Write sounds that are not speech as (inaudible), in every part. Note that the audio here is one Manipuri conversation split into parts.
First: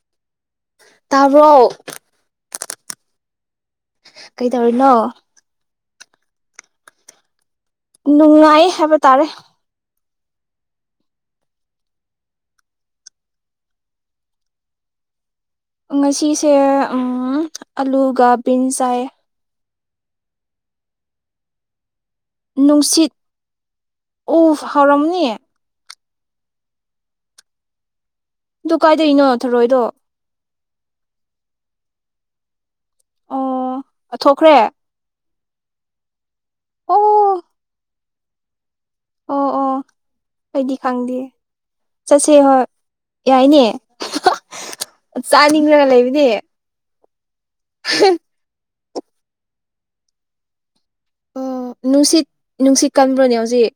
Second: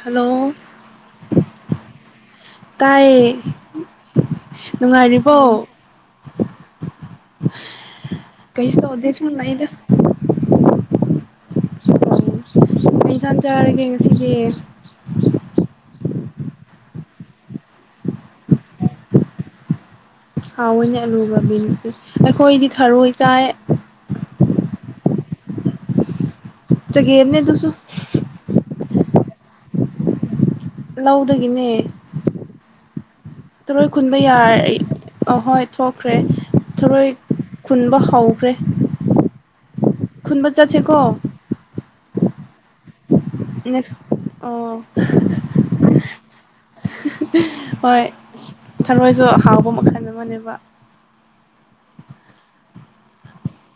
ꯍꯜꯂꯣ ꯇꯥꯕ꯭ꯔꯣ ꯇꯥꯏ ꯀꯩꯗꯧꯔꯤꯅꯣ ꯅꯨꯡꯉꯥꯏꯔꯤꯕꯣ ꯅꯨꯡꯉꯥꯏ ꯀꯩꯁ ꯇ ꯍꯥꯏꯕ ꯑꯣꯗꯦ ꯇꯥꯔꯦ ꯍ ꯅꯗ ꯑꯩ ꯆꯥꯟ ꯆꯥꯔꯒꯦ ꯉꯁꯤꯗꯤ ꯉꯁꯤꯁꯦ ꯑꯂꯨꯒ ꯕꯤꯟ ꯆꯥꯏꯌꯦ ꯍꯥꯎ ꯂꯨ ꯑꯕꯤꯅꯦꯁꯤ ꯑꯩꯈꯣꯏꯗꯤ ꯊꯔꯣꯏ ꯆꯥꯏ ꯍꯔꯝꯅꯤ ꯆꯒꯦꯝꯅꯦ ꯑꯗꯨꯁꯨ ꯆꯊꯔꯣꯏꯗꯣ ꯂꯧꯗꯒꯤꯅꯦ ꯑꯣ ꯊꯔꯣꯏ ꯈꯨꯟꯕ ꯌꯥ ꯊꯣꯛꯈ꯭ꯔꯦ ꯑ ꯍꯣꯏ ꯊꯣꯛꯈ꯭ꯔꯦ ꯑꯣ ꯊꯔꯣꯏ ꯈꯨꯟꯕ ꯍꯧꯈ꯭ꯔꯦ ꯑꯣ ꯑꯣ ꯈꯨꯟꯕ ꯆ ꯁꯦ ꯀꯣ ꯁꯤ ꯍꯣꯏ ꯌꯥꯏꯅꯦ ꯑꯣ ꯆꯥꯅꯤꯡꯈ꯭ꯔ ꯂꯩꯕꯅꯦ ꯍꯣꯏ ꯊꯔꯣꯏꯁꯨ ꯍꯥꯎꯕ ꯃꯈꯜ ꯑꯃꯅꯦꯕ ꯑꯣ ꯅꯨꯡꯁꯤꯠ ꯅꯨꯡꯁꯤꯠ ꯀꯟꯕ꯭ꯔꯣꯅꯦ ꯍꯧꯖꯤꯛ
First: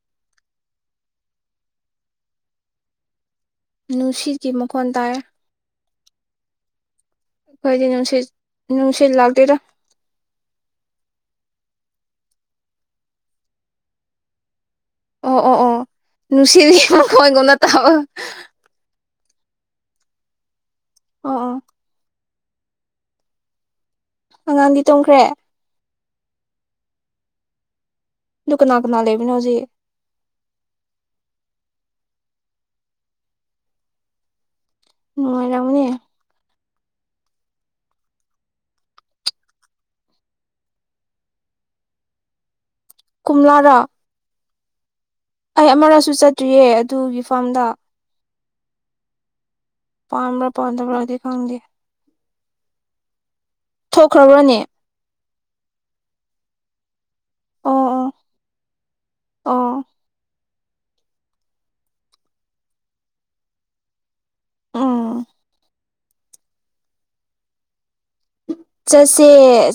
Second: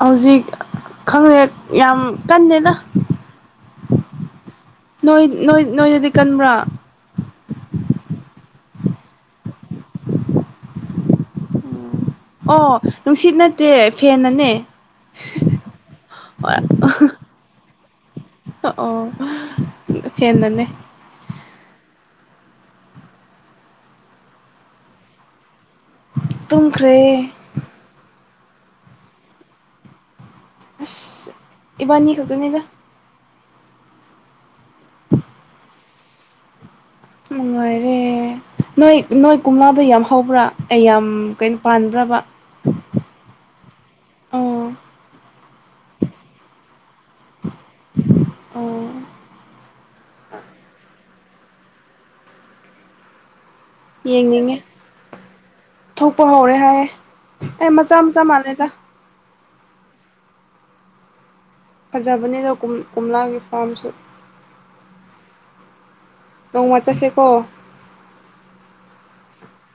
ꯍꯧꯖꯤꯛ ꯈꯪꯗꯦ ꯌꯥꯝ ꯀꯟꯅꯗꯦꯗ ꯅꯨꯡꯁꯤꯠꯒꯤ ꯃꯈꯣꯟ ꯇꯥꯏ ꯅꯣꯏ ꯅꯣꯏꯗꯗꯤ ꯀꯟꯕ꯭ꯔꯥ ꯑꯩꯈꯣꯏꯗꯤ ꯅꯨꯡꯁꯤꯠ ꯅꯨꯡꯁꯤꯠ ꯂꯥꯛꯇꯦꯗ ꯑꯣ ꯅꯨꯡꯁꯤꯠ ꯅꯠꯇꯦ ꯐꯦꯟꯅꯅꯦ ꯑꯣ ꯑꯣ ꯑꯣ ꯅꯨꯡꯁꯤꯔꯤ ꯃꯈꯣꯡ ꯑꯣꯏꯒꯅ ꯇꯕ ꯐꯦꯅꯅꯦ ꯑꯣ ꯑꯣ ꯑꯉꯥꯡꯗꯤ ꯇꯣꯡꯈ꯭ꯔꯦ ꯇꯨꯡꯈ꯭ꯔꯦ ꯑꯗꯨ ꯀꯅꯥ ꯀꯅꯥ ꯂꯩꯕꯅꯣ ꯍꯧꯖꯤꯛ ꯑꯁ ꯏꯕꯥꯅꯤꯀꯡꯇꯥ ꯅꯤꯗ ꯅꯅꯨꯡꯣꯏꯥꯏꯔꯃꯅꯤ ꯅꯨꯡꯉꯥꯏꯔꯦ ꯅꯣꯏ ꯅꯣꯏ ꯀꯨꯝꯝꯂꯥꯗ ꯌꯥꯝ ꯍꯧꯕ꯭ꯔꯥ ꯑꯩ ꯌꯥꯝ ꯀꯩꯅꯣ ꯄꯥꯟꯕꯗ꯭ꯔꯕ ꯀꯣꯝꯂꯥꯔꯥ ꯑꯣꯥ ꯑꯩ ꯑꯃꯔꯛꯁꯨ ꯆꯠꯇ꯭ꯔꯤꯌꯦ ꯑꯗꯨꯒꯤ ꯐꯥꯔꯝꯗ ꯑꯣ ꯄ ꯄꯗꯕ ꯐꯪꯒꯦ ꯊꯣꯛꯈ꯭ꯔꯕ꯭ꯔꯣꯅꯦ ꯌꯦꯡꯅꯤꯡꯉꯦ ꯊꯣꯛꯄ ꯍꯧꯔꯦ ꯍꯥꯏꯌꯦꯦ ꯑꯦ ꯃꯆꯥ ꯃꯆꯥ ꯃꯥꯟꯅꯩꯗ ꯑ ꯐꯖꯕꯅꯤꯗ ꯀꯣꯝꯂꯥꯒꯤ ꯐꯥꯔꯝꯁꯨ ꯑꯥ ꯅꯣꯡ ꯃꯆꯥꯁꯦꯀꯣ ꯆꯠꯁꯦ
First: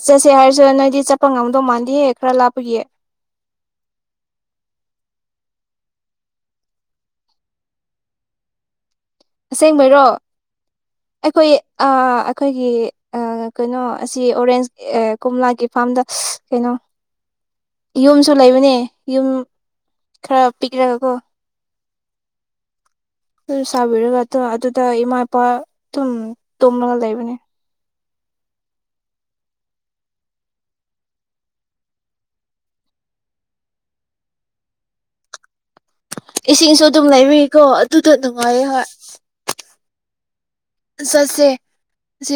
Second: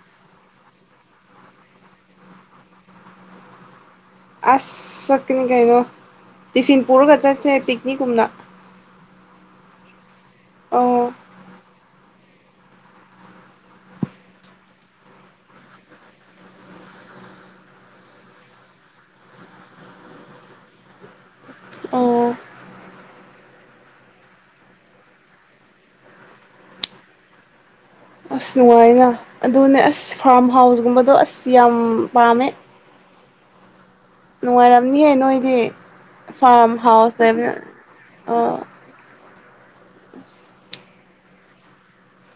ꯆꯠꯁꯦ ꯍꯥꯏꯔꯁꯨ ꯅꯣꯏꯗꯤ ꯆꯠꯄ ꯉꯝꯗꯧ ꯃꯥꯟꯗꯤꯦꯍꯦ ꯈꯔ ꯂꯥꯞꯄꯒꯤꯌꯦ ꯑꯁ ꯆꯠꯀꯅꯤ ꯀꯩꯅꯣ ꯇꯤꯐꯤꯟ ꯄꯨꯔꯒ ꯆꯠꯁꯦ ꯄꯤꯛꯅꯤꯛꯀꯨꯝꯅ ꯑꯁꯦꯡꯕꯩꯔꯣ ꯑꯣ ꯑꯩꯈꯣꯏ ꯑ ꯑꯩꯈꯣꯏꯒꯤ ꯀꯩꯅꯣ ꯑꯁꯤ ꯑꯣꯔꯦꯟꯖ ꯀꯣꯝꯂꯥꯒꯤ ꯐꯥꯔꯝꯗ ꯀꯩꯅꯣ ꯌꯨꯝꯁꯨ ꯂꯩꯕꯅꯦ ꯌꯨꯝ ꯈꯔ ꯄꯤꯈ꯭ꯔꯒꯀꯣ ꯑꯣ ꯑꯗꯨ ꯁꯥꯕꯤꯔꯒ ꯑꯗꯨ ꯑꯗꯨꯗ ꯏꯃꯥ ꯏꯄꯥ ꯑꯗꯨꯝ ꯇꯨꯝꯃꯒ ꯂꯩꯕꯅꯦ ꯑꯁ ꯅꯨꯡꯉꯥꯏꯅ ꯑꯗꯨꯅꯦ ꯑꯁ ꯐꯥꯔꯝ ꯍꯥꯎꯁꯒꯨꯝꯕꯗꯣ ꯑꯁ ꯌꯥꯝ ꯄꯥꯝꯃꯦ ꯅꯨꯡꯉꯥꯏꯔꯝꯅꯤꯌꯦꯦ ꯅꯣꯏꯗꯤ ꯐꯥꯔꯝ ꯏꯁꯤꯡꯁꯨ ꯑꯗꯨꯝ ꯍꯥꯎꯁ ꯂꯩꯕꯅ ꯂꯩꯕꯤꯀꯣ ꯑꯗꯨꯗ ꯅꯨꯡꯉꯥꯏꯌꯦ ꯍꯣꯏ ꯑ ꯆꯁꯦ ꯁꯤ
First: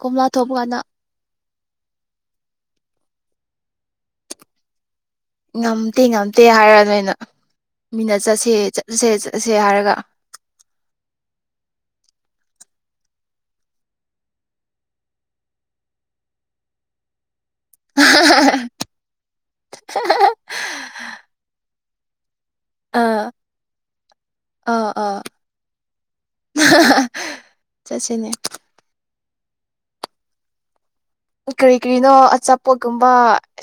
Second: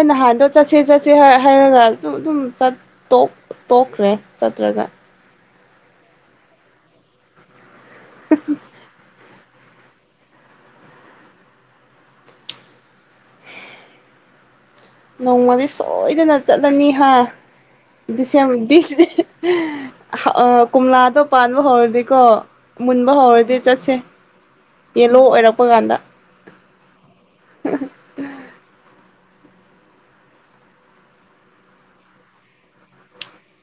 ꯀꯣꯝꯂꯥ ꯊꯣꯕꯅ ꯍꯥꯏꯔꯒꯁꯨ ꯑꯗꯨꯝ ꯇꯣꯛꯈ꯭ꯔꯦ ꯆꯠꯇ꯭ꯔꯒ ꯉꯝꯗꯦ ꯉꯝꯗꯦ ꯍꯥꯏꯔ ꯅꯣꯏꯅ ꯃꯤꯅꯥ ꯆ ꯁꯦꯆ ꯁꯦ ꯑ ꯁꯦ ꯍꯥꯏꯔꯒ ꯅꯣꯡꯃꯗꯤ ꯁꯣꯏꯗꯅ ꯆꯠꯂꯅꯤ ꯍꯥ ꯀꯃꯂꯥꯗ ꯄꯥꯟꯕꯕ ꯍꯧꯔꯗꯤ ꯀ ꯃꯨꯟꯕ ꯑꯥ ꯍꯧꯔꯗꯤ ꯆꯠꯁꯦ ꯑꯥ ꯌꯦꯂꯣ ꯑꯥ ꯑꯣꯏꯔꯛꯄ ꯀꯥꯟꯗ ꯆꯠꯁꯤꯅꯦ ꯀꯔꯤ ꯀꯔꯤꯅꯣ ꯑꯆꯥꯄꯣꯠꯀꯨꯝꯕ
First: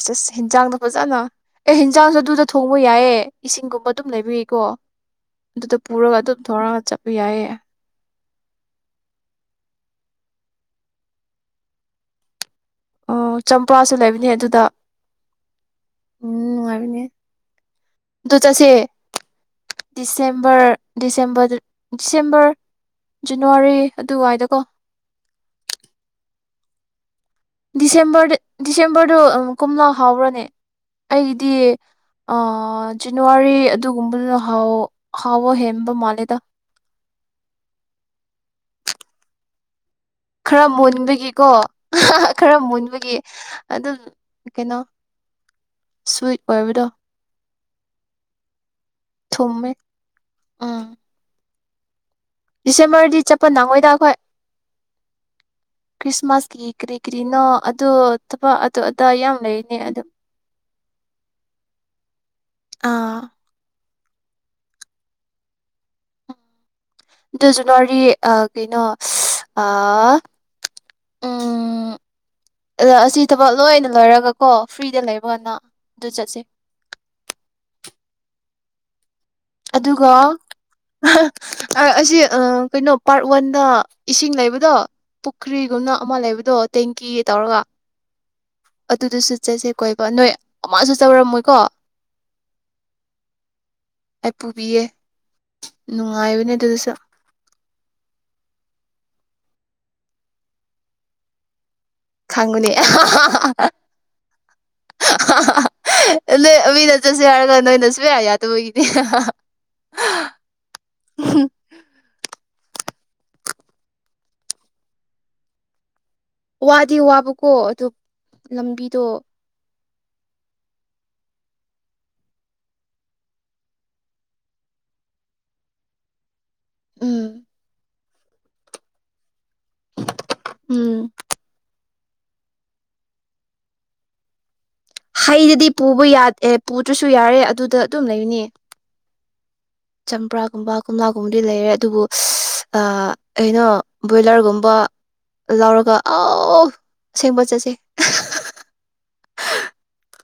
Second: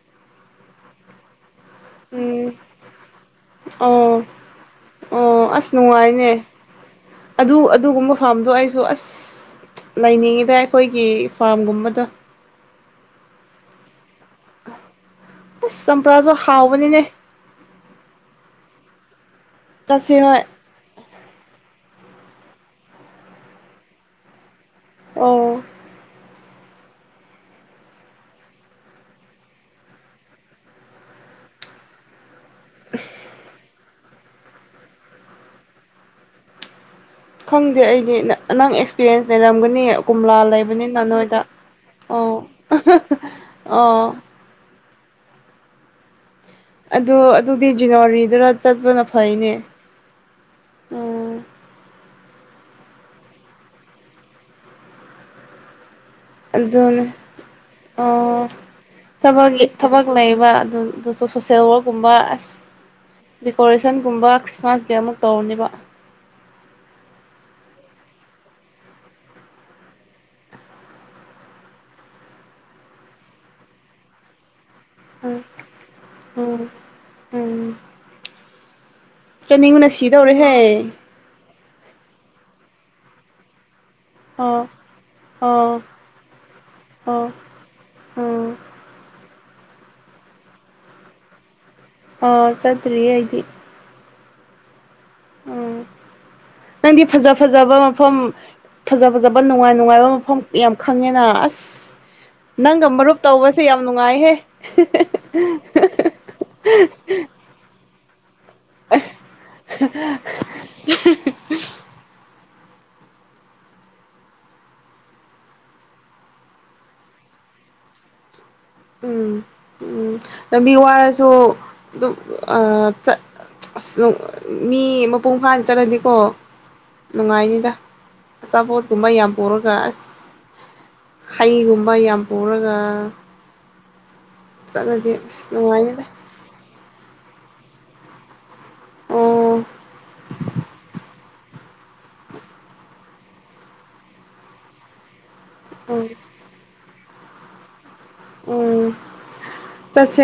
ꯆꯁ ꯌꯦꯟꯖꯥꯡꯗꯣ ꯐꯖꯅ ꯑꯦ ꯍꯤꯟꯖꯥꯡꯁꯨ ꯑꯗꯨꯗ ꯎꯝ ꯊꯣꯡꯕ ꯌꯥꯏꯌꯦ ꯏꯁꯤꯡꯒꯨꯝꯕ ꯑꯗꯨꯝ ꯑꯣ ꯂꯩꯕꯒꯤꯀꯣ ꯑꯣ ꯑꯁ ꯑꯗꯨꯗ ꯄꯨꯔꯒ ꯑꯗꯨꯝ ꯅꯨꯡꯉꯥꯏꯅꯦ ꯊꯣꯡꯔꯒ ꯆꯠꯄ ꯌꯥꯏꯌꯦ ꯐꯥꯝꯗꯣ ꯑꯩꯁꯨ ꯑꯁ ꯂꯩꯅꯤꯡꯉꯤꯗ ꯑꯩꯈꯣꯏꯒꯤ ꯐꯥꯔꯝꯒꯨꯝꯕꯗ ꯑꯣ ꯆꯝꯄ꯭ꯔꯥꯁꯨ ꯂꯩꯕꯅꯦ ꯑꯗꯨꯗ ꯑꯁ ꯆꯝꯄ꯭ꯔꯥꯖꯨ ꯎꯝ ꯍꯥꯎꯕꯅꯤꯅꯦ ꯅꯨꯡꯉꯥꯏꯕꯅꯦ ꯑꯗꯨ ꯆꯠꯁꯦ ꯆꯠꯁꯤ ꯍꯣꯏ ꯗꯤꯁꯦꯝꯕꯔ -ꯗꯤꯁꯦꯝꯝꯕꯔ ꯗꯤꯁꯦꯝꯕꯔ ꯖꯅꯋꯥꯔꯤ ꯑꯗꯨꯋꯥꯏꯗ ꯀꯣ ꯑꯣ ꯗꯤꯁꯦꯝꯕꯔꯗ- ꯗꯤꯁꯦꯝꯕꯔꯗꯣ ꯀꯣꯝꯂꯥ ꯍꯥꯎꯕ꯭ꯔꯅꯦ ꯑꯩꯗꯤ ꯑ ꯖꯅꯋꯥꯔꯤ ꯑꯗꯨꯒꯨꯝꯕꯗꯨꯅ ꯍꯥꯎ-ꯍꯥꯎꯕ ꯍꯦꯟꯕ ꯃꯥꯜꯂꯦꯗ ꯈꯪꯗꯦ ꯑꯩꯗꯤ ꯅꯪ ꯑꯦꯛꯁꯄꯤꯔꯤꯌꯦꯟꯁ ꯂꯩꯔꯝꯒꯅꯤ ꯀꯣꯝꯂꯥ ꯈꯔ ꯂꯩꯕꯅꯤꯅ ꯅꯣꯏꯗ ꯃꯨꯟꯕꯒꯤꯀꯣ- ꯑꯣ ꯈꯔ ꯃꯨꯟꯕꯒꯤ ꯑꯗꯨꯝ ꯑꯣ ꯀꯩꯅꯣ ꯁꯨꯠ ꯑꯗꯨ ꯑꯗꯨꯗꯤ ꯖꯅꯋꯥꯔꯤꯗ ꯆꯠꯄꯅ ꯐꯩꯅꯦ ꯊꯨꯝꯃꯦ ꯎꯝ ꯗꯤꯁꯦꯝꯕꯔꯗꯤ ꯆꯠꯄ ꯅꯡꯉꯣꯏꯗ ꯑꯈꯣꯏ ꯑꯗꯨꯅꯦ ꯑ ꯊꯕꯛ ꯑꯗꯨ ꯑꯗꯥ ꯌꯥꯝ ꯂꯩꯔꯤꯅꯦ ꯑꯗꯨ ꯊꯕꯛ ꯂꯩꯕ ꯑꯗꯨꯁꯨ ꯁꯣꯁꯦꯜ ꯋꯥꯔꯛꯀꯨꯝꯕ ꯑꯥ ꯑꯁ ꯀꯆꯟꯒꯨꯝꯕ ꯈ꯭ꯔꯤꯁꯃꯥꯁ ꯗꯦ ꯑꯃꯨꯛ ꯇꯧꯔꯅꯦꯕ ꯑꯗꯨ ꯖꯟꯋꯥꯔꯤ ꯑ ꯀꯩꯅꯣ ꯑ -ꯎꯝ ꯑꯁꯤ ꯊꯕꯛ ꯂꯣꯏꯅ ꯂꯣꯏꯔꯒ ꯀꯣ ꯐ꯭ꯔꯤꯗ ꯎꯝ ꯂꯩꯕꯅ ꯑꯗꯨ ꯆꯠꯁꯤ ꯎꯝ ꯎꯝ ꯆꯠꯅꯤꯡꯕꯅ ꯑꯗꯨꯒ ꯁꯤꯗꯧꯔꯦꯍꯦ ꯑ-ꯍꯥ ꯑꯁꯤ ꯀꯩꯅꯣ ꯄꯥꯔꯠ ꯋꯥꯟꯗ ꯏꯁꯤꯡ ꯑꯣ ꯂꯩꯕꯗꯣ ꯑꯣ ꯄꯨꯈ꯭ꯔꯤꯒꯨꯝꯅ ꯑꯃ ꯂꯩꯕꯗꯣ ꯇꯦꯡꯀꯤ ꯑꯣ ꯇꯧꯔꯒ ꯎꯝ ꯑꯗꯨꯗꯁꯨ ꯆꯠꯁꯦ ꯀꯣꯏꯕ ꯅꯣꯏ ꯑꯃꯁꯨ ꯆꯠꯔꯝꯂꯣꯏꯀꯣ ꯑ ꯆꯠꯇ꯭ꯔꯤ ꯑꯩꯗꯤ ꯑꯩꯄꯨꯕꯤꯌꯦ ꯎꯝ ꯅꯪꯗꯤ ꯐꯖ -ꯐꯖꯕ ꯃꯐꯝ ꯐꯖ ꯐꯖꯕ ꯅꯨꯡꯉꯥꯏ- ꯅꯨꯡꯉꯥꯏꯕ ꯃꯐꯝ ꯌꯥꯝ ꯈꯪꯉꯦꯅ ꯑꯁ ꯈꯪꯕꯅꯦ ꯅꯪꯒ ꯃꯔꯨꯞ ꯇꯧꯕꯁꯦ ꯌꯥꯝ ꯅꯨꯡꯉꯥꯏꯍꯦ ꯁꯨꯡꯌꯥ ꯌꯥ ꯇꯕꯩꯅꯤ ꯋꯥꯗꯤ ꯋꯥꯕ ꯀꯣ ꯑꯗꯨ ꯂꯝꯕꯤꯗꯣ ꯎꯝ ꯎꯝ ꯂꯝꯕꯤ ꯋꯥꯔꯁꯨ ꯑꯗꯨꯝ ꯑꯁ ꯃꯤ ꯃꯄꯨꯡ ꯐꯥꯅ ꯆꯠꯂꯗꯤꯀꯣ ꯎꯝ ꯅꯨꯡꯉꯥꯏꯅꯤꯗ ꯆꯥꯕꯣꯠ ꯀꯨꯝꯕ ꯌꯥꯝ ꯄꯣꯔꯒ ꯎꯝ ꯍꯩꯒꯨꯝ ꯃ ꯌꯥꯝ ꯄꯨꯔꯒ ꯆꯠꯂꯗꯤ ꯑꯁ ꯍꯩꯗꯨꯗꯤ ꯄꯨꯕ ꯅꯨꯡꯉꯥꯏꯅꯤꯗ ꯌꯥꯗꯦ ꯄꯨꯗ꯭ꯔꯁꯨ ꯌꯥꯔꯦ ꯑꯗꯨꯗ ꯑꯗꯨꯝ ꯂꯩꯅꯦ ꯎꯝ ꯆꯝꯄ꯭ꯔꯥꯒꯨꯝꯕ ꯀꯣꯝꯂꯥꯒꯨꯝꯕꯗꯤ ꯂꯩꯔꯦ ꯑꯗꯨꯕꯨ ꯀꯩꯅꯣ ꯕꯣꯏꯂꯔꯒꯨꯝꯕ ꯂꯧꯔꯒ ꯎꯝ ꯑꯥꯎ ꯑꯁꯦꯡꯕ ꯆꯠꯁꯦ ꯎꯝ ꯆꯠꯁꯦ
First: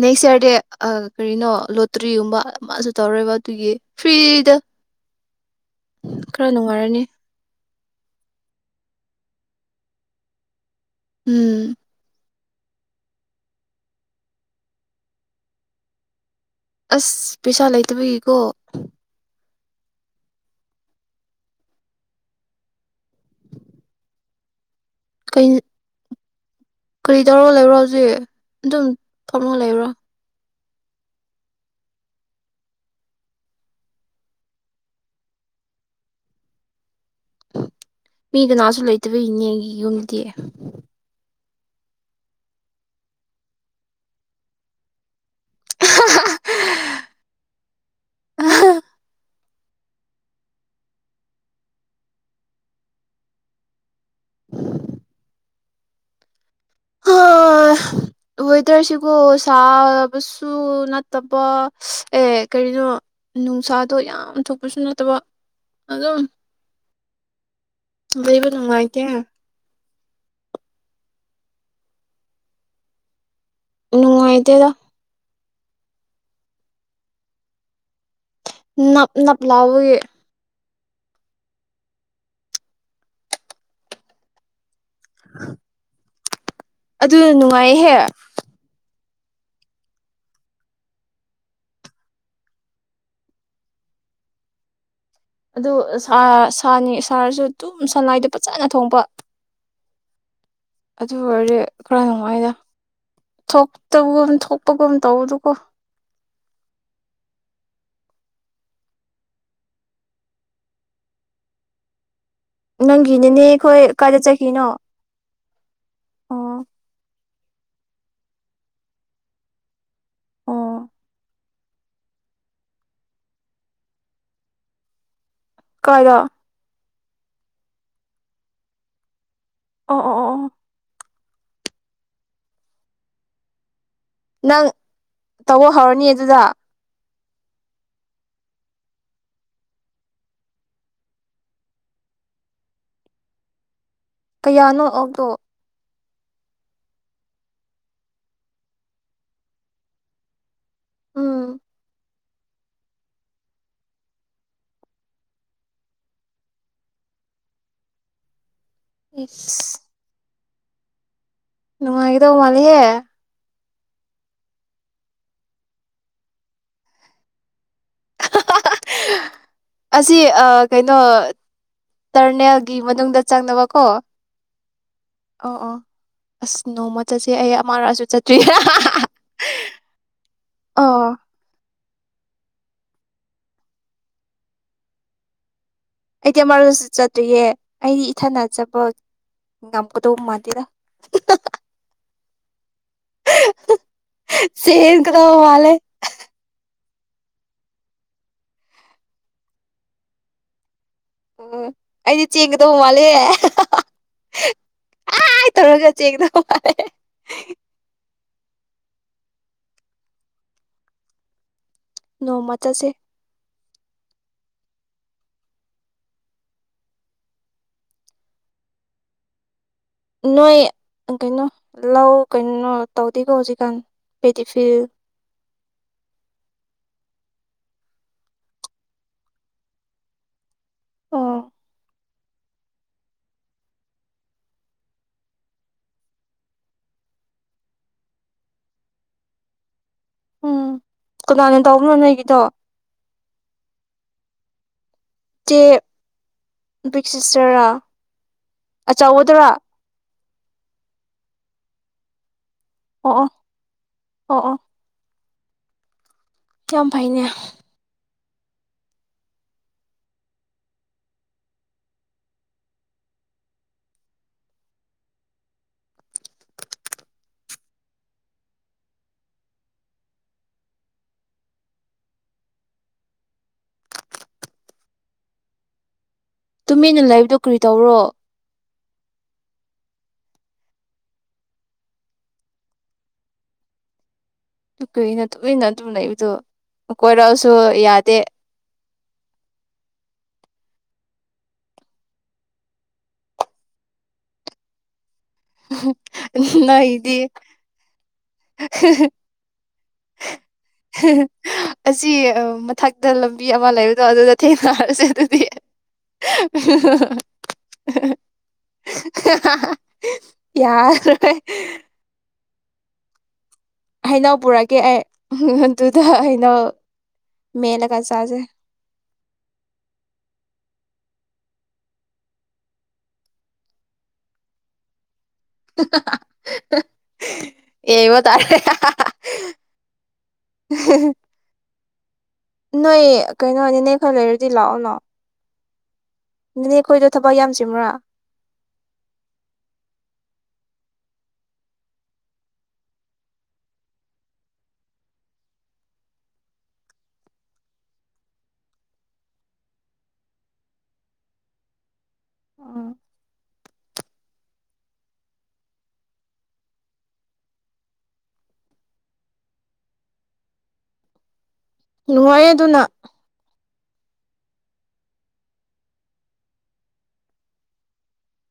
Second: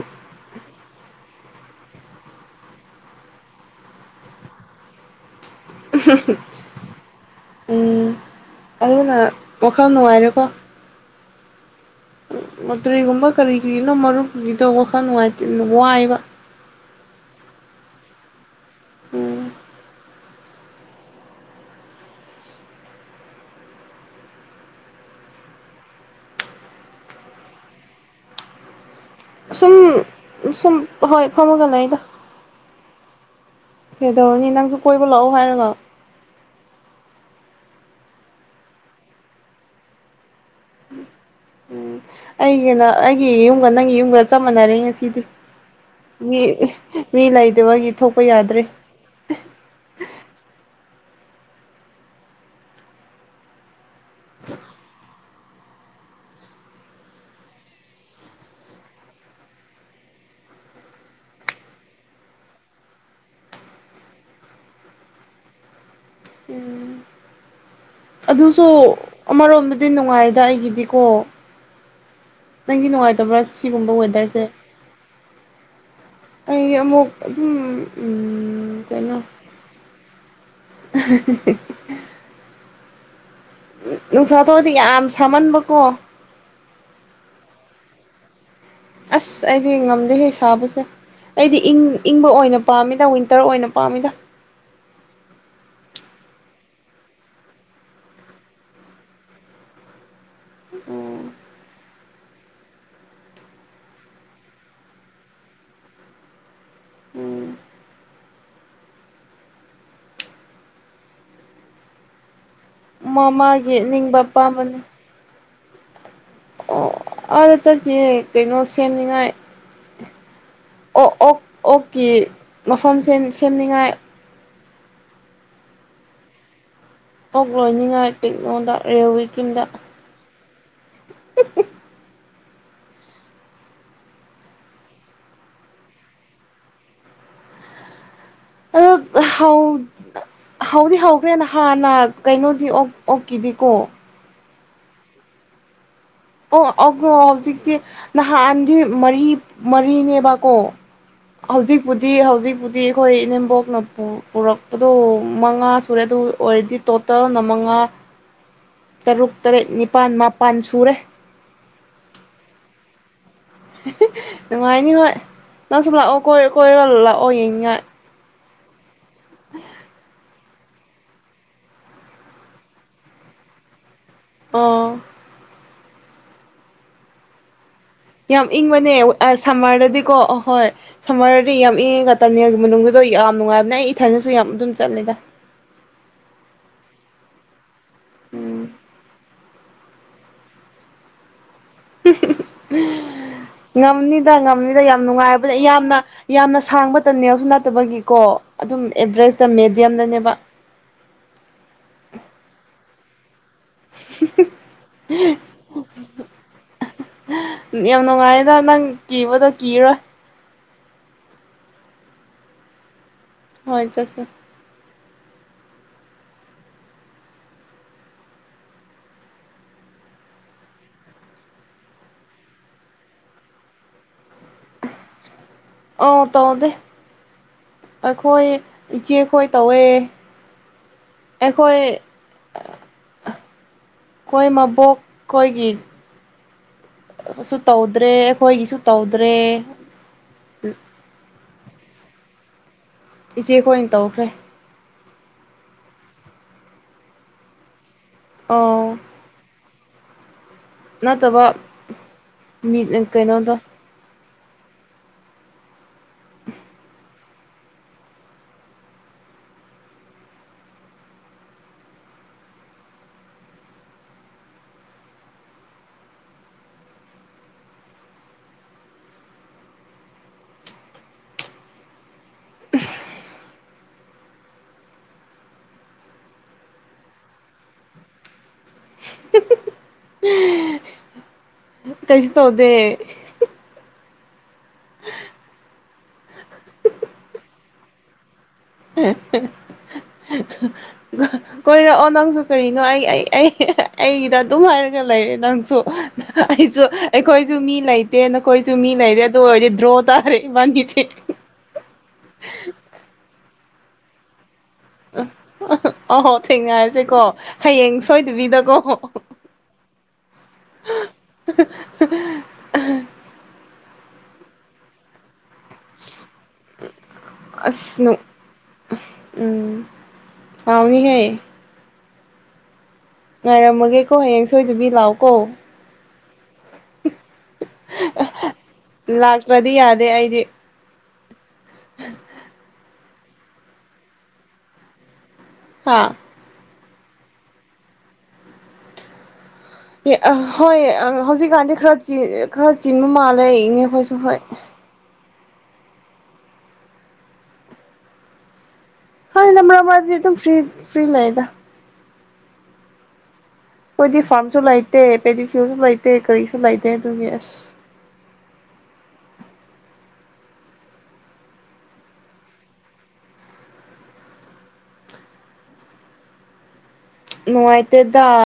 ꯅꯦꯛꯁ ꯌꯔꯗꯤ ꯑꯥ ꯀꯔꯤꯅꯣ ꯂꯣꯇ꯭ꯔꯤꯒꯨꯝꯕ ꯑꯃꯁꯨ ꯇꯧꯔꯣꯏꯕ ꯑꯗꯨꯒꯤ ꯐ꯭ꯔꯤꯗ ꯈꯔ ꯅꯨꯡꯉꯥꯏꯔꯅꯤ ꯎꯝ ꯑꯗꯨꯅ ꯋꯥꯈꯜ ꯅꯨꯡꯉꯥꯏꯔꯦꯀꯣ ꯎꯝ ꯂꯣꯇꯔꯤꯒꯨꯝꯕ ꯀꯔꯤ ꯀꯔꯤꯅꯣ ꯃꯔꯨꯞꯀꯤꯗꯣ ꯋꯥꯈꯜ ꯅꯨꯡꯉꯥꯏꯇꯦ ꯋꯥꯏꯕ ꯑꯁ ꯄꯩꯁꯥ ꯂꯩꯇꯕꯒꯤꯀꯣ ꯎꯝ ꯀꯩ ꯀꯔꯤ ꯇꯧꯔꯒ ꯂꯩꯕ꯭ꯔꯣ ꯍꯧꯖꯤꯛ ꯑꯗꯨ ꯑꯗꯨꯝ ꯐꯝꯃ ꯂꯩꯕ꯭ꯔꯣ ꯁꯨꯝ ꯁꯨꯝ ꯍꯣꯏ ꯐꯝꯃꯒꯂꯩꯗ ꯀꯗꯧꯔꯨꯅꯤ ꯅꯅꯪꯁꯨ ꯀꯣꯏꯕ ꯂꯥꯛꯑꯣ ꯍꯥꯏꯔꯒ ꯃꯤ ꯀꯅꯥꯁꯨ ꯂꯩꯇꯕ ꯏꯅꯦꯒꯤ ꯌꯨꯝꯗꯤ ꯑꯩꯒꯅ ꯑꯩꯒꯤ ꯌꯨꯝꯒ ꯅꯪꯒꯤ ꯌꯨꯝꯒ ꯆꯞ ꯃꯥꯟꯅꯔꯦ ꯉꯁꯤꯗꯤ ꯃꯤ ꯃꯤ ꯂꯩꯇꯕꯒꯤ ꯊꯣꯛꯄ ꯌꯥꯗ꯭ꯔꯦ (inaudible) ꯍꯥꯥꯍꯥꯎ ꯋꯦꯗꯔꯁꯤꯒꯣ ꯁꯥꯕꯁꯨ ꯅꯠꯇꯕ ꯑꯦ ꯀꯔꯤꯅꯣ ꯅꯨꯡꯁꯥꯗꯣ ꯌꯥꯝ ꯊꯣꯛꯄꯁꯨ ꯅꯠꯇꯕ ꯑꯗꯨꯝ ꯂꯩꯕ ꯑꯗꯨꯁꯨ ꯅꯨꯡꯉꯥꯏꯇꯦ ꯑꯃꯔꯣꯝꯗ ꯗꯤ ꯅꯨꯡꯉꯥꯏꯗ ꯑꯩꯒꯤꯗꯤꯀꯣ ꯅꯪꯒꯤ ꯅꯨꯡꯉꯥꯏꯇꯕ꯭ꯔꯥ ꯁꯤꯒꯨꯝꯕ ꯋꯦꯗꯔꯁꯦ ꯅꯨꯡꯉꯥꯏꯇꯦꯗ ꯑꯩ ꯑꯃꯨꯛ ꯑꯗꯨꯝꯝ ꯅꯞ ꯅꯞ ꯂꯥꯎꯏ ꯏꯍꯤꯍꯤ ꯅꯨ ꯅꯨꯡꯁꯥ ꯊꯣꯛꯑ ꯌꯥꯝ ꯁꯥꯃꯟꯕꯀꯣ ꯑꯗꯨꯅ ꯅꯨꯡꯉꯥꯏꯍꯦ ꯑꯁ ꯑꯩꯗꯤ ꯉꯝꯗꯦꯍꯦ ꯁꯥꯕꯁꯦ ꯑꯩꯗꯤ ꯏꯪ ꯏꯪꯕ ꯑꯣꯏꯅ ꯄꯥꯝꯃꯤꯗ ꯋꯤꯟꯇꯔ ꯑꯣꯏꯅ ꯄꯥꯝꯃꯤꯗ ꯑꯗꯨ ꯁꯥ ꯁꯥꯅꯤ ꯁꯥꯔꯁꯨ ꯑꯗꯨꯝ ꯁꯉꯥꯏꯗꯣ ꯐꯖꯅ ꯊꯣꯡꯕ ꯑꯗꯨ ꯑꯣꯏꯔꯗꯤ ꯈꯔ ꯅꯨꯡꯉꯥꯏꯅ ꯊꯣꯛꯇꯕꯒꯨꯝ ꯊꯣꯛꯄꯒꯨꯝ ꯇꯧꯕꯗꯨꯀꯣ ꯎꯝ ꯃꯥ ꯅꯪꯒꯤꯅꯤꯅꯦ ꯃꯥꯒꯤ ꯑꯩꯈꯣꯏ ꯅꯤꯡꯕ ꯀꯥꯏꯗ ꯆꯠꯈꯤꯅꯣ ꯑꯄꯥꯝꯕꯅꯤ ꯑꯣ ꯑꯗ ꯆꯠꯁꯤ ꯀꯩꯅꯣ ꯁꯦꯝꯅꯤꯡꯉꯥꯏ ꯑꯣ ꯑꯣ ꯑꯣꯛ ꯑꯣꯛꯀꯤ ꯃꯐꯝ ꯁꯦꯝꯅꯤꯡꯉꯥꯏ ꯈꯔ ꯑꯣ ꯂꯣꯏꯅꯤꯡꯉꯥꯏ ꯇꯦꯛꯛꯅꯣꯗ ꯔꯦꯋꯤꯛ ꯑꯣ ꯑꯣ ꯅꯪ ꯇꯧꯕ ꯍꯧꯔꯅꯤ ꯑꯗꯨꯗ ꯑꯣ ꯍꯧꯥꯎꯗꯤ ꯍꯧꯈ꯭ꯔꯦꯅ ꯍꯥꯟꯅ ꯀꯩꯅꯣꯗꯤ ꯑꯣꯛꯀꯤꯗꯤꯀꯣ ꯀꯌꯥꯅꯣ ꯑꯗꯣ ꯑꯣ ꯑꫭ ꯍꯧꯖꯤꯛꯇꯤ ꯅꯍꯥꯟꯗꯤ ꯃꯔꯤ ꯃꯔꯤꯅꯦꯕꯀꯣ ꯎꯝ ꯍꯧꯖꯤꯛꯄꯨꯗꯤ ꯍꯧꯖꯤꯛꯄꯨꯗꯤ ꯑꯩꯈꯣꯏ ꯏꯅꯦꯝꯕꯣꯛꯅ ꯄꯨꯔꯛꯄꯗꯣ ꯃꯉꯥ ꯁꯨꯔꯦ ꯑꯗꯨ ꯑꯣꯏꯔꯗꯤ ꯇꯣꯇꯜꯅ ꯃꯉꯥ ꯇꯔꯨꯛ ꯇꯔꯦꯠ ꯏꯁ ꯅꯤꯄꯥꯜ ꯃꯥꯄꯜ ꯄꯟ ꯁꯨꯔꯦ ꯅꯨꯡꯉꯥꯏꯒꯗꯧꯕ ꯃꯥꯂꯦꯍꯦ ꯅꯨꯡꯉꯥꯏꯅꯤ ꯍꯣꯏ ꯅꯪꯁꯨ ꯂꯥꯛꯑꯣ ꯀꯣꯏꯔꯂ ꯂꯥꯛꯑꯣ ꯌꯦꯡꯅꯤꯡꯉꯥꯏ ꯑꯁꯤ ꯀꯩꯅꯣ ꯇꯔꯅꯦꯜꯒꯤ ꯃꯅꯨꯡꯗ ꯆꯪꯅꯕꯀꯣ ꯑꯣ ꯑꯣ ꯑꯣ ꯑꯁ ꯅꯣꯡꯃ ꯆꯠꯁꯦ ꯑ ꯌꯥꯝ ꯏꯪꯕꯅꯦ ꯁꯝꯃꯔꯗꯗꯤꯀꯣ ꯑꯍꯣꯏ ꯑꯣ ꯁꯝꯃꯔꯗꯗꯤ ꯌꯥꯝ ꯏꯪ ꯇꯅꯦꯜꯒꯤ ꯃꯅꯨꯡꯗꯣ ꯌꯥꯝ ꯅꯨꯡꯉꯥꯏꯕꯅꯦ ꯑꯩ ꯏꯊꯗꯁꯨ ꯌꯥꯝ ꯑꯗꯨꯝ ꯆꯠꯂꯦꯗ ꯑꯩꯗꯤ ꯃꯔꯣꯟꯁꯨ ꯆꯠꯇ꯭ꯔꯤꯌꯦ ꯑꯩꯗꯤ ꯏꯊꯟ ꯎꯝ ꯆꯠꯄꯥ ꯉꯝꯒꯥꯗꯧ ꯃꯥꯟꯗ ꯉꯝꯅꯤꯗ ꯉꯝꯅꯤꯗ ꯌꯥꯝ ꯆꯦꯟꯒꯗꯧ ꯅꯨꯡꯉꯥꯏꯔꯕꯅꯦ ꯃꯥꯜꯂꯦ ꯌꯥꯝꯅ ꯌꯥꯝꯅ ꯁꯥꯡꯕ ꯇꯅꯦꯜꯁꯨ ꯅꯠꯇꯕꯒꯤꯀꯣ ꯑꯗꯨꯝ ꯑꯦꯚꯔꯦꯁꯇ ꯃꯦꯗꯤꯌꯝꯗꯅꯦꯕ ꯑꯣ ꯑꯩꯗꯤ ꯆꯦꯡꯒꯗꯧꯕ ꯃꯥꯜꯂꯦ ꯑꯥ ꯇꯧꯔꯒ ꯆꯦꯟꯗꯩꯕ ꯃꯜꯂꯤ ꯀꯤꯕꯗꯨ ꯀꯤꯔꯥꯔꫭꯏ ꯅꯣꯡꯃ ꯆꯠꯁꯦ ꯍꯣꯏ ꯆꯠꯁꯦ ꯅꯣꯏ ꯀꯩꯅꯣ ꯂꯧ ꯀꯩꯅꯣ ꯇꯧꯗꯦꯀꯣ ꯍꯧꯖꯤꯛꯀꯥꯟ ꯄꯦꯗꯤꯐꯤꯜ ꯑ ꯇ ꯑꯣꯗ ꯑꯩꯈꯣꯏ ꯏꯆꯦꯈꯣꯏ ꯇꯧꯋꯦ ꯑꯣ ꯑꯩꯈꯣꯏ ꯑꯩꯈꯣꯏ ꯃꯕꯣꯛ ꯑꯩꯈꯣꯏꯒꯤ ꯁꯨ ꯇꯧꯗ꯭ꯔꯦ ꯑꯩꯈꯣꯏꯒꯤꯁꯨ ꯇꯧꯗ꯭ꯔꯦ ꯎꯝ ꯀꯗꯥꯅ ꯇꯧꯕꯅꯣ ꯅꯣꯏꯒꯤꯗꯣ ꯏꯆꯦ ꯈꯣꯏꯅ ꯇꯧꯈ꯭ꯔꯦ ꯇꯦ ꯕ꯭ꯔꯤꯛꯁꯤꯁꯔꯥ ꯑꯣ ꯑꯆꯥ ꯑꯣꯗꯔꯥ ꯅꯠꯇꯕ ꯃꯤ ꯑꯣ ꯑꯣ ꯀꯩꯅꯩꯅꯣꯗ ꯑꯣ ꯑꯣ ꯌꯥꯝ ꯐꯩꯅꯦ ꯇꯨꯃꯤꯟꯅ ꯂꯩꯕꯗꯣ ꯀꯔꯤ ꯇꯧꯕꯔꯣ ꯀꯩꯁꯨ ꯇꯧꯗꯦ ꯀꯩꯅꯣ ꯇꯨꯃꯤꯟꯅ ꯑꯗꯨ (inaudible) ꯀꯣꯏꯔꯛꯑꯣꯁꯨ ꯌꯥꯗꯦ ꯀꯣꯏꯔꯛꯑꯣ ꯅꯪꯁꯨ ꯀꯔꯤꯅꯣ ꯑꯩ ꯑꯩꯒꯤꯗ ꯑꯗꯨꯝ ꯍꯥꯏꯔꯒ ꯂꯩꯔꯦ ꯅꯪꯁꯨ ꯑꯩꯁꯨ ꯅꯣꯏꯗꯤ ꯑꯩꯈꯣꯏꯁꯨ ꯃꯤ ꯂꯩꯇꯦ ꯅꯈꯣꯏꯁꯨ ꯃꯤ ꯂꯩꯔꯦ ꯑꯗꯨ ꯑꯣꯏꯔꯗꯤ ꯗ꯭ꯔꯣ ꯇꯥꯔꯦ ꯏꯕꯥꯅꯤꯁꯦ ꯑꯁꯤ ꯃꯊꯛꯇ ꯑꯃ ꯂꯩꯕꯗ ꯑꯗꯨ ꯊꯦꯡꯅꯔꯁꯦ ꯑꯗꯨꯗꯤ ꯑꯍꯣ ꯊꯦꯡꯅꯔꯁꯦꯀꯣ ꯍꯌꯦꯡ ꯁꯣꯏꯗꯕꯤꯗꯀꯣ ꯌꯥꯔ ꯌꯥꯔꯔꯣꯏ ꯍꯩꯅꯧ ꯄꯨꯔꯛꯀꯦ ꯑꯩ ꯑꯗꯨꯗ ꯑꯩꯅ ꯃꯦꯂꯒ ꯑꯁ ꯅꯨ ꯆꯥꯖꯩ ꯑꯦ ꯉꯥꯏꯔꯝꯃꯒꯦꯀꯣ ꯍꯌꯦꯡ ꯁꯣꯏꯗꯕꯤ ꯂꯥꯛꯑꯣ ꯀꯣ (unintelligible) ꯌꯩꯕ ꯇꯥꯔꯦ ꯂꯥꯛꯇ꯭ꯔꯗꯤ ꯌꯥꯗꯦ ꯑꯩꯗꯤ (unintelligible) ꯅꯣꯏ ꯀꯩꯅꯣꯅꯤ ꯅꯅꯦ ꯈꯔ ꯂꯩꯔꯗꯤ ꯂꯥꯛꯑꯣꯅꯣ ꯍꯥ ꯅꯦ ꯑꯩꯈꯣꯏꯗꯣ ꯊꯕꯛ ꯌꯥꯝꯆꯤꯟꯕ꯭ꯔꯥ ꯑ ꯍꯣꯏ ꯍꯧꯖꯤꯛꯀꯥꯟꯗꯤ ꯈꯔ ꯈꯔ ꯆꯤꯟꯕ ꯃꯥꯜꯂꯦ ꯏꯅꯦ ꯑꯩꯈꯣꯏꯁꯨ ꯍꯣꯏ ꯍ ꯅ ꯃꯔꯛ ꯃꯔꯛ ꯑꯗꯨꯝ ꯐ꯭ꯔꯤ ꯐ꯭ꯔꯤ ꯂꯩꯗ ꯑ ꯑꯩꯈꯣꯏꯗꯤ ꯐꯥꯔꯝꯁꯨ ꯂꯩꯇꯦ ꯄꯦꯗꯤ ꯐꯤꯜꯁꯨ ꯂꯩꯇꯦ ꯀꯔꯤꯁꯨ ꯂꯩꯇꯦ ꯑꯗꯨꯒꯤ ꯑꯁ ꯅꯨꯡꯉꯥꯏ ꯑꯗꯨꯅ ꯅꯨꯡꯉꯥꯏꯇꯦꯗ